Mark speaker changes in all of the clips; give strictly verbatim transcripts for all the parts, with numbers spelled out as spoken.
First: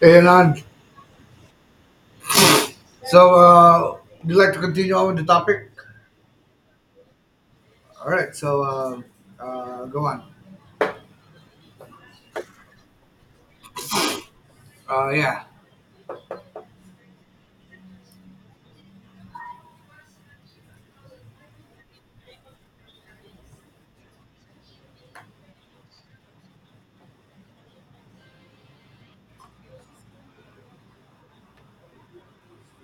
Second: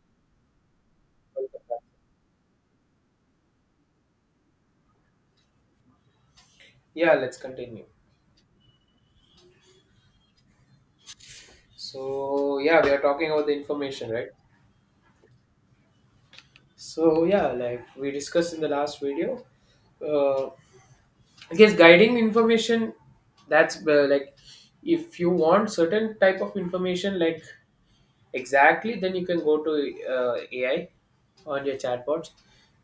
Speaker 1: Hey, Anand. So, uh, would you like to continue on with the topic?
Speaker 2: Yeah, let's continue.
Speaker 1: All right. So, uh, uh, go on.
Speaker 2: So yeah, we are talking about the information, right?
Speaker 1: Uh, yeah,
Speaker 2: So yeah, like we discussed in the last video, uh, I guess guiding information, that's uh, like, if you want certain type of information like exactly, then you can go to uh, A I on your chatbots.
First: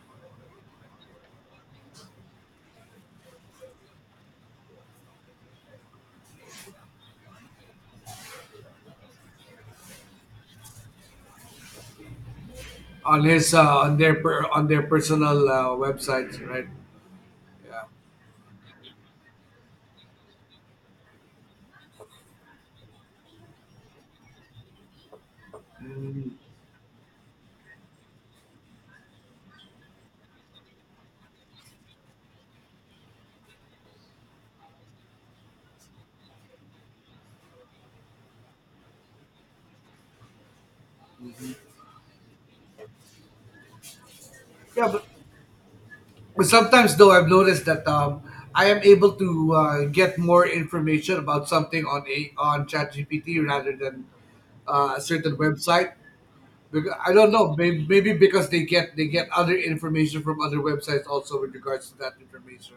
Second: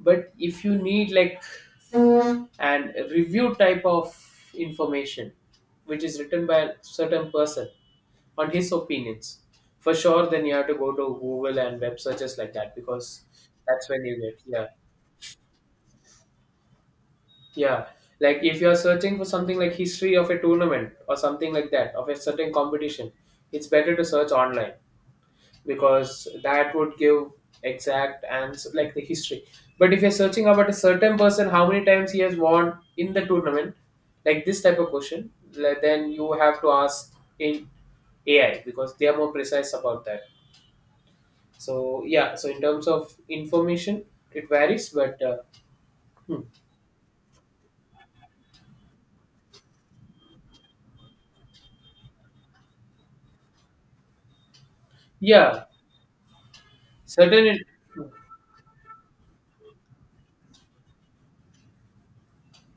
Speaker 2: But if you need like an review type of information which is written by a certain person on his opinions for sure, then you have to go to google and web searches like that,
Speaker 1: on
Speaker 2: because
Speaker 1: his uh,
Speaker 2: that's
Speaker 1: on
Speaker 2: when you
Speaker 1: their
Speaker 2: get,
Speaker 1: per, on
Speaker 2: yeah.
Speaker 1: their personal uh, websites, right? Yeah.
Speaker 2: Yeah, like if you're searching for something like history of a tournament or something like that of a certain competition, it's better to search online, because
Speaker 1: Mm.
Speaker 2: that would give exact answer like the history. But if you're searching about a certain person how many times he has won in the tournament, like this type of question, like, then you have to ask in A I because they are more precise about that. So yeah, so in terms of information it
Speaker 1: Yeah,
Speaker 2: varies,
Speaker 1: but,
Speaker 2: but uh, hmm.
Speaker 1: but sometimes though I've noticed that um, I am able to uh, get more information about something on a on ChatGPT rather than uh, a certain
Speaker 2: Yeah,
Speaker 1: website. Because I don't know,
Speaker 2: certain
Speaker 1: maybe, maybe because they get they get other information from other websites also with regards to that information.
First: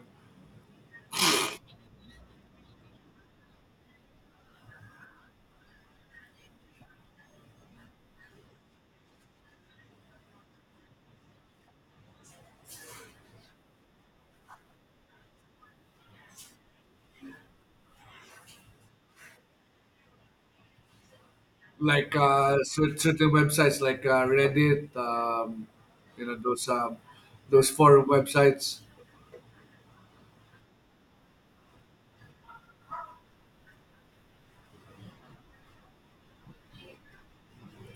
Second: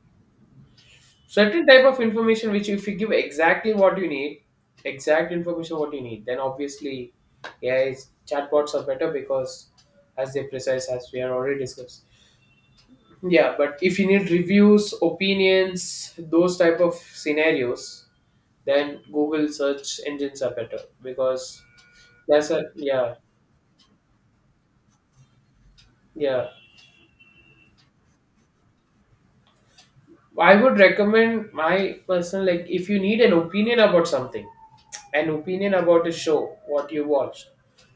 Speaker 2: certain type of information which, if you give exactly what you need, exact information what you need, then obviously A I's chatbots are better, because as they precise as we are already discussed. Yeah, but if you need reviews, opinions, those type of scenarios, then google search engines are better because,
Speaker 1: Like
Speaker 2: that's
Speaker 1: uh,
Speaker 2: a,
Speaker 1: cer-
Speaker 2: yeah.
Speaker 1: certain websites like uh, Reddit, um, you know
Speaker 2: Yeah,
Speaker 1: those um, those forum websites.
Speaker 2: I would recommend my personal, like if you need an opinion about something, an opinion about a show, what you watched,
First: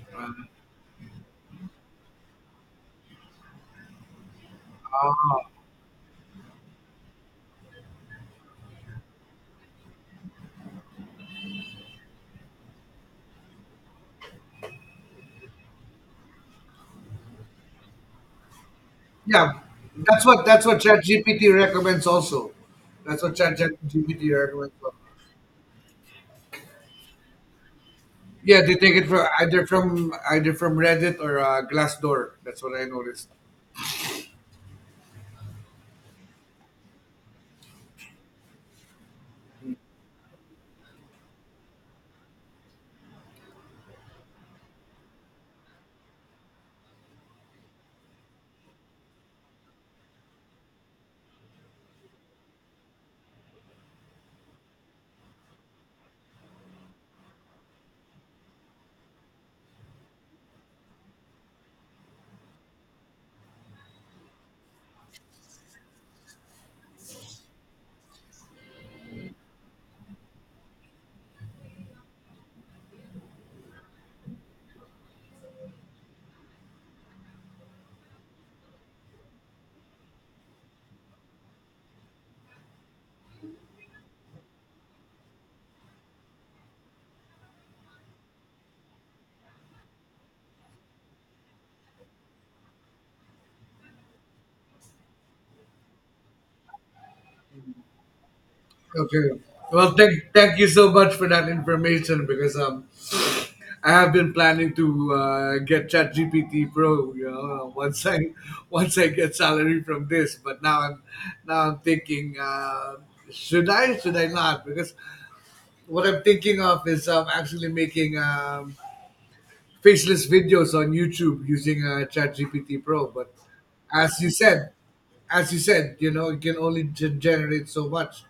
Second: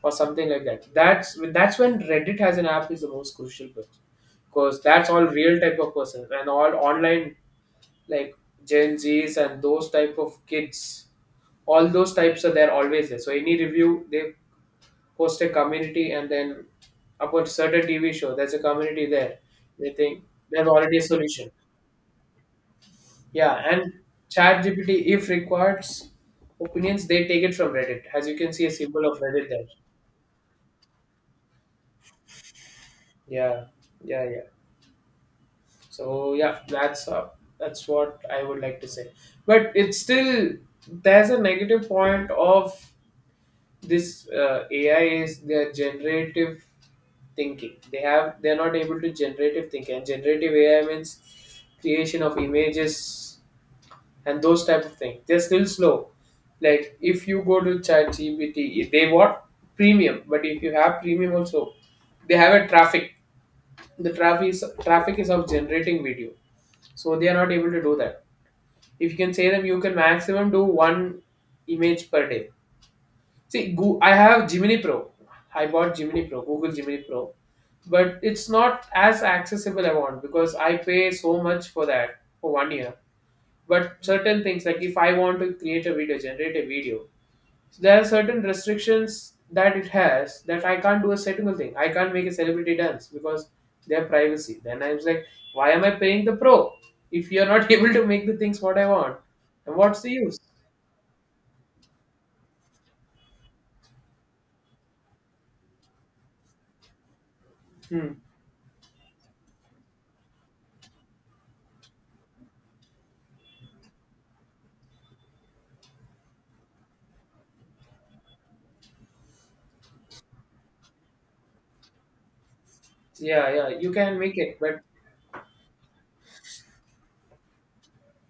Speaker 2: or something like that. That's that's when Reddit has an app is the most crucial bit, because that's all
Speaker 1: Uh,
Speaker 2: real type of person and all online, like Gen Zs and those type of kids. All those types are there, always there. So any review they post a community and then about certain T V show there's a community there.
Speaker 1: yeah,
Speaker 2: They think
Speaker 1: that's what that's
Speaker 2: there's
Speaker 1: what
Speaker 2: already a solution.
Speaker 1: ChatGPT recommends. Also, that's what
Speaker 2: Yeah, and
Speaker 1: ChatGPT recommends.
Speaker 2: ChatGPT, if requires opinions, they take it from Reddit. As you can
Speaker 1: Yeah,
Speaker 2: see, a
Speaker 1: they take it
Speaker 2: symbol of
Speaker 1: from
Speaker 2: Reddit
Speaker 1: either
Speaker 2: there.
Speaker 1: from either from Reddit or uh, Glassdoor. That's what I noticed.
Speaker 2: Yeah, yeah, yeah. So yeah, that's uh, that's what I would like to say. But it's still, there's a negative point of this uh, A I is their generative thinking. They have, they're not able to generative think, and generative A I means creation of images and those type of things. They're still slow. Like if you go to ChatGPT, they want premium, but if you have premium also, they have a traffic. The traffic is traffic is of generating video, so they are not able to do that. If you can say them, you can maximum do one image per day. See, Goo- I have Gemini Pro. I bought Gemini Pro, Google Gemini Pro, but it's not as accessible I want because I pay so much for that for one year. But certain things like if I want to create a video, generate a video, so there are certain restrictions that it has that I can't do a single thing. I can't make a celebrity dance because their privacy. Then I was like, why am I paying the pro if you're not able to make the things what I want?
Speaker 1: Okay.
Speaker 2: And
Speaker 1: Well,
Speaker 2: what's the
Speaker 1: thank
Speaker 2: use?
Speaker 1: thank you so much for that information because um I have been planning to uh, get ChatGPT Pro. You know, once I
Speaker 2: Hmm.
Speaker 1: once I get salary from this, but now I'm now I'm thinking, uh, should I? Should I not? Because what I'm thinking of is um, actually making um, faceless videos on YouTube using uh, ChatGPT Pro. But
Speaker 2: Yeah, yeah, you can
Speaker 1: as you
Speaker 2: make it,
Speaker 1: said,
Speaker 2: but
Speaker 1: as you said, you know, it can only g- generate so much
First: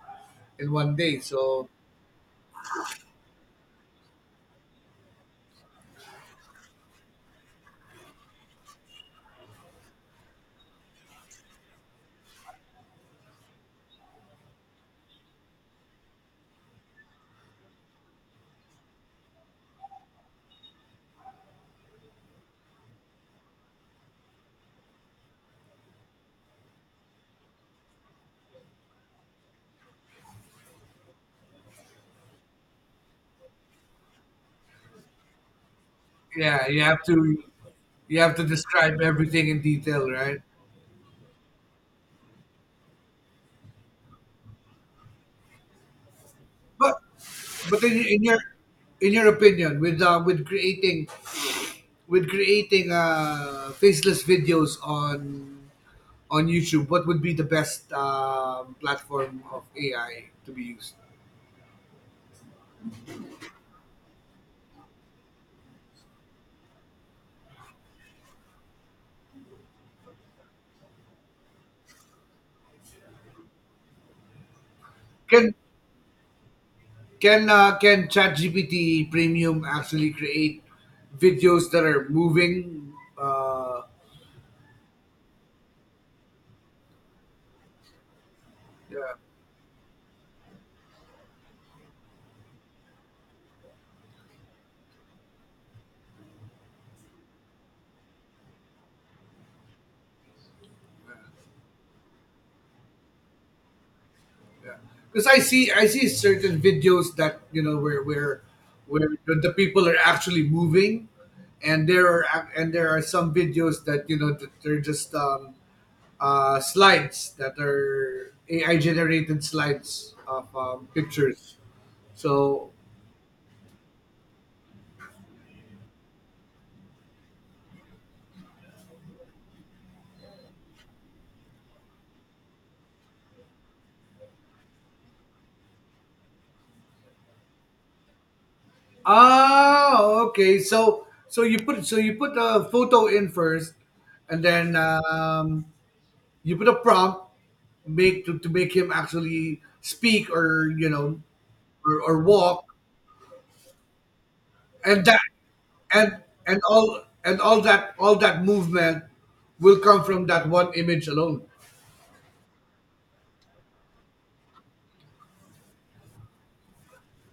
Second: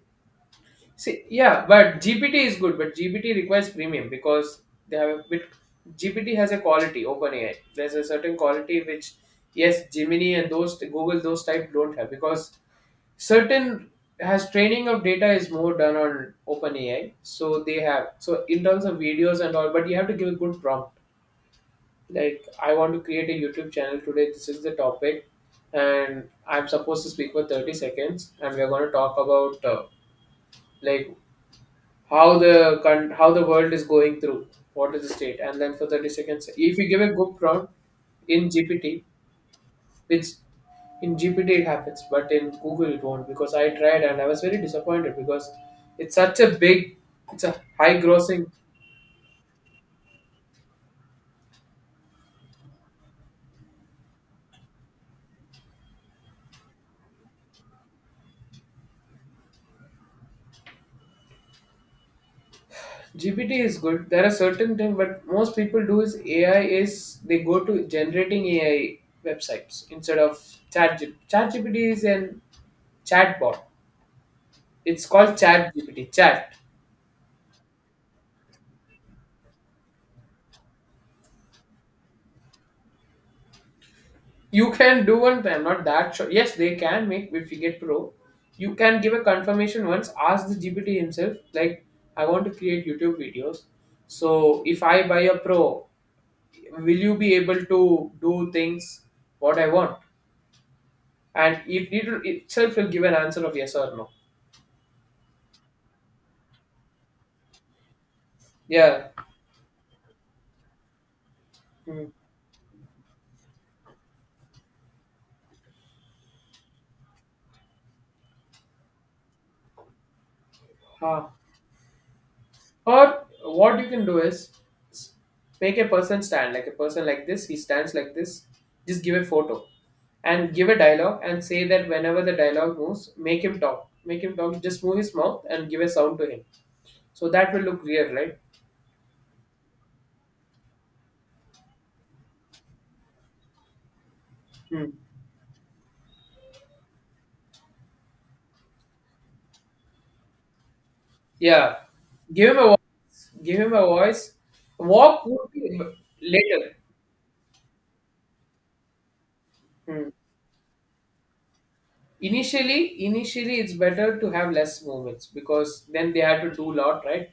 Speaker 1: in one day.
Speaker 2: see, yeah,
Speaker 1: So
Speaker 2: but G P T is good, but G P T requires premium because they have a bit. G P T has a quality. OpenAI, there's a certain quality which, yes, Gemini and those Google those type don't have, because certain has training of data is more done on OpenAI, so they have, so in terms of videos and all, but you have to give a good prompt, like I want to create a youtube channel today, this is the topic, and I'm supposed to speak for thirty seconds, and we're going to talk about uh, like how the con- how the world is going through, what is the state, and then for thirty seconds
Speaker 1: yeah,
Speaker 2: if
Speaker 1: you
Speaker 2: you give
Speaker 1: have
Speaker 2: a good
Speaker 1: to
Speaker 2: prompt
Speaker 1: you have to
Speaker 2: in
Speaker 1: describe
Speaker 2: G P T
Speaker 1: everything in detail, right?
Speaker 2: it's, in G P T it happens, but in Google it won't, because I tried and I was very disappointed because it's such a
Speaker 1: But
Speaker 2: big, it's a
Speaker 1: but in,
Speaker 2: high
Speaker 1: in your
Speaker 2: grossing.
Speaker 1: in your opinion, with uh, with creating with creating uh, faceless videos on on YouTube, what would be the best um, platform of A I to be used?
Speaker 2: G P T is good. There are certain things, but most people do is A I, is they go to generating A I websites instead of chat. Chat G P T is an chatbot. It's called
Speaker 1: Can
Speaker 2: chat G P T. Chat.
Speaker 1: can uh, can ChatGPT Premium actually create videos that are moving? Uh,
Speaker 2: You can do one thing. I'm not that sure. Yes, they can make if you get pro. You can give
Speaker 1: yeah.
Speaker 2: a confirmation once, ask the G P T himself, like, I want to create YouTube videos. So if I buy a pro, will you be able to do things what I want? And it, it itself will give an answer of yes or no.
Speaker 1: Yeah, because I see I see certain videos that you know where where where
Speaker 2: Yeah.
Speaker 1: the people are actually moving, and there
Speaker 2: Mm.
Speaker 1: are ac- and there are some videos that you know that they're just um, uh, slides that are A I generated slides of um,
Speaker 2: Huh.
Speaker 1: pictures. So
Speaker 2: Or what you can do is s- make a person stand like a person like this. He stands like this. Just give a photo and give a dialogue and say that whenever the dialogue moves, make him talk. Make him talk. Just move his mouth and give a sound to him. So that will look real, right?
Speaker 1: ah okay, so so you put so you put a photo in first, and then
Speaker 2: Hmm.
Speaker 1: um, you put a prompt make to, to make him actually speak or you know
Speaker 2: Yeah.
Speaker 1: or, or
Speaker 2: Give him
Speaker 1: walk
Speaker 2: a voice. Give him a voice.
Speaker 1: and that
Speaker 2: Walk would be
Speaker 1: and and
Speaker 2: later.
Speaker 1: all and all that all that movement will come
Speaker 2: Hmm.
Speaker 1: from that one image alone.
Speaker 2: Initially, initially it's better to have less moments because then they have to do a lot, right?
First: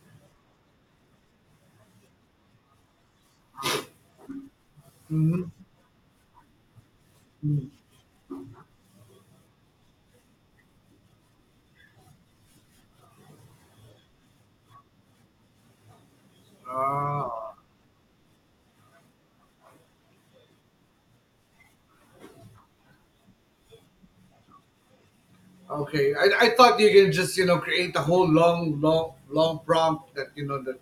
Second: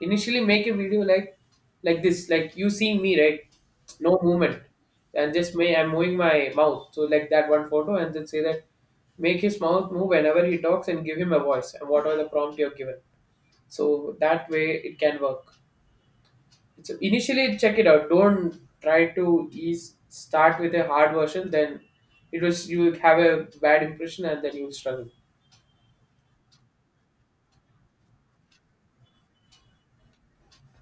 Speaker 2: Initially, make a video like like this, like you see me, right? No movement, and just may I'm moving my mouth, so like that one photo, and then say that make his mouth move whenever he talks and give him a voice and whatever the prompt you're given. So that way it can work. So
Speaker 1: Ah,
Speaker 2: initially check it out. Don't try to ease start with a hard version, then it was you will have a bad impression and then you will struggle.
Speaker 1: okay. i, I thought you can just you know create a whole long long long prompt that you know that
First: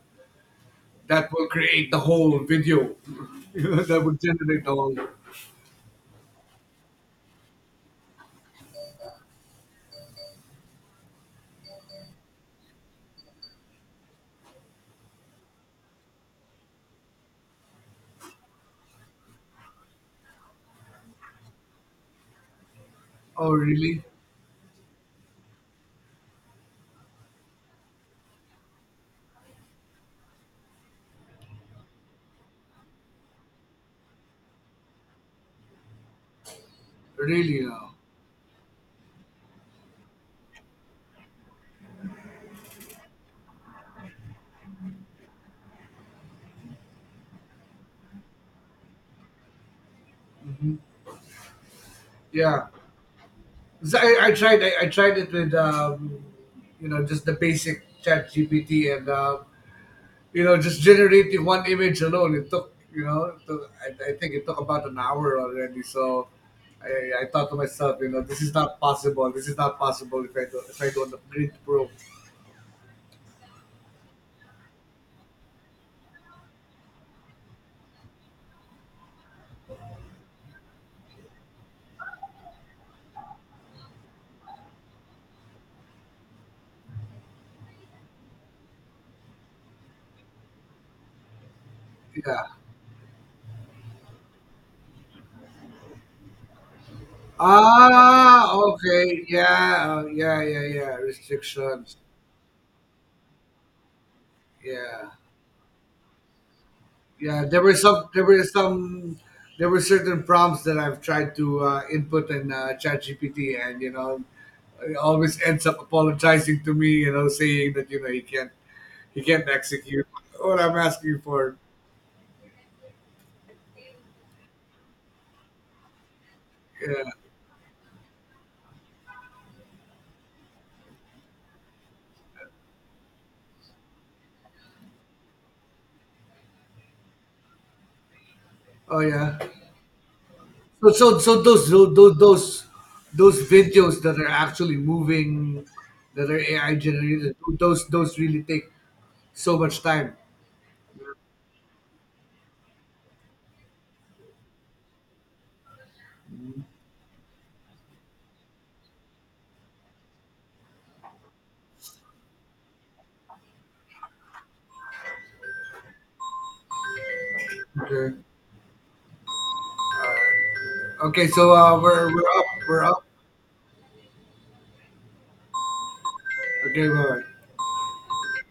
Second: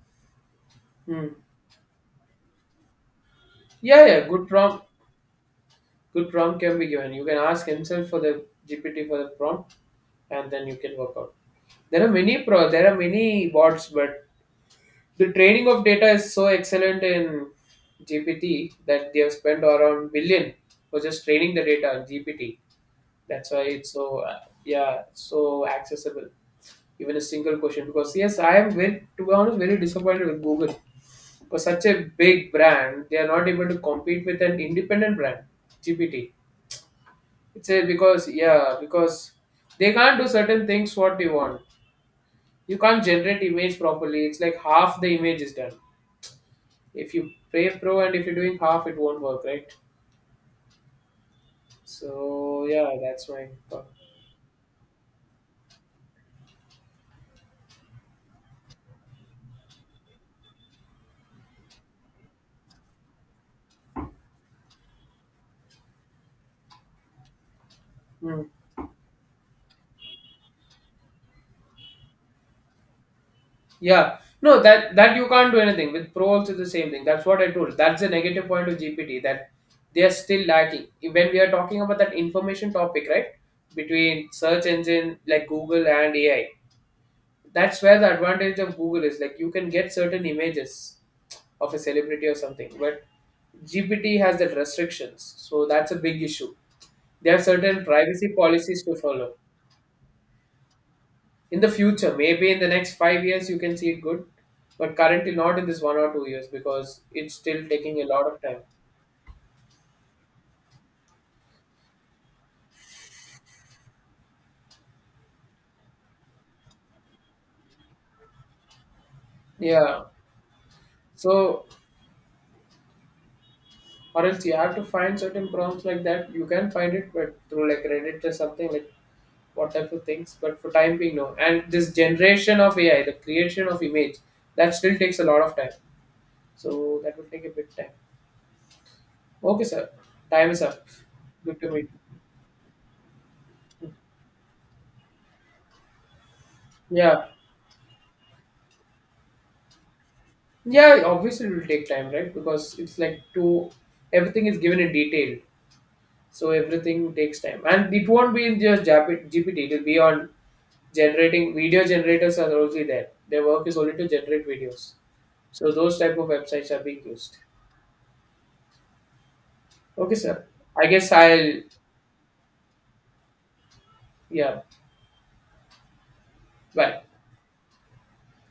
Speaker 2: Hmm.
Speaker 1: that will create the whole video you know, that
Speaker 2: Yeah,
Speaker 1: would
Speaker 2: yeah, good
Speaker 1: generate the
Speaker 2: prompt.
Speaker 1: whole.
Speaker 2: Good prompt can be given. You can ask himself for the G P T for the prompt, and then you can work out. There are many pro. There are many bots, but the training of data is so excellent in G P T that they have spent around billion for just training the data on G P T.
Speaker 1: Oh
Speaker 2: That's why it's
Speaker 1: really.
Speaker 2: so uh, yeah, so accessible. Even a single question, because yes, I am very, to be honest, very disappointed with Google. For such a big brand, they are not able to compete with an independent brand, G P T.
Speaker 1: Really
Speaker 2: It's a,
Speaker 1: now.
Speaker 2: because yeah, because they can't do certain things what you want. You can't generate image properly. It's like half the image is done. If you pay pro and if you're doing half, it won't work, right?
Speaker 1: Yeah.
Speaker 2: So yeah, that's my thought.
Speaker 1: 'Cause I, I tried I, I tried it with um, you know just the basic chat gpt and uh, you know, just generating one image alone, it took, you know, it took, I, I think it took about an hour already. So I, I thought to myself, you know, this
Speaker 2: Hmm.
Speaker 1: is not possible. This is not possible if I do, if I don't upgrade the pro.
Speaker 2: Yeah. No, that that you can't do anything. With Pro also the same thing. That's what I told. That's the negative point of G P T that they are still lacking. When we are talking about that information topic, right? Between search engine like Google and A I. That's where the advantage of Google is. Like you can get certain images of a celebrity or
Speaker 1: Yeah.
Speaker 2: something. But G P T has that restrictions. So that's a big issue. They have certain privacy
Speaker 1: Ah,
Speaker 2: policies to
Speaker 1: okay.
Speaker 2: follow.
Speaker 1: Yeah, uh, yeah, yeah, yeah.
Speaker 2: In the
Speaker 1: Restrictions.
Speaker 2: future, maybe in the next five years you can see it good, but
Speaker 1: Yeah,
Speaker 2: currently not in this one or two years, because it's
Speaker 1: yeah. There
Speaker 2: still
Speaker 1: were
Speaker 2: taking a
Speaker 1: some. There
Speaker 2: lot
Speaker 1: were
Speaker 2: of time.
Speaker 1: some. There were certain prompts that I've tried to uh, input in uh, ChatGPT, and you know, it always ends up apologizing to me. You know, saying that you know he can't he can't
Speaker 2: Yeah,
Speaker 1: execute what I'm asking you for.
Speaker 2: so, or else you have to find certain prompts like that, you can find
Speaker 1: Yeah.
Speaker 2: it but through like reddit or something like what type of things, but for time being no, and this generation of A I, the creation of image, that still takes a lot of time, so that will take a bit time.
Speaker 1: Oh yeah.
Speaker 2: Okay sir, time is up.
Speaker 1: So so so
Speaker 2: Good
Speaker 1: those
Speaker 2: to meet you.
Speaker 1: those those those videos that are actually moving, that are A I
Speaker 2: Yeah.
Speaker 1: generated, those those really take so much time.
Speaker 2: Yeah, obviously it will take time, right? Because it's like to, everything is given in detail, so everything takes time, and it won't be in just Jap- G P T. It'll be on generating video generators are already there. Their work is only to generate videos, so those type of websites are being used.
Speaker 1: Okay. Uh,
Speaker 2: Okay, sir. I guess
Speaker 1: okay, so
Speaker 2: I'll,
Speaker 1: uh, we're we're up, we're up.
Speaker 2: yeah.
Speaker 1: Okay,
Speaker 2: Bye.
Speaker 1: bye.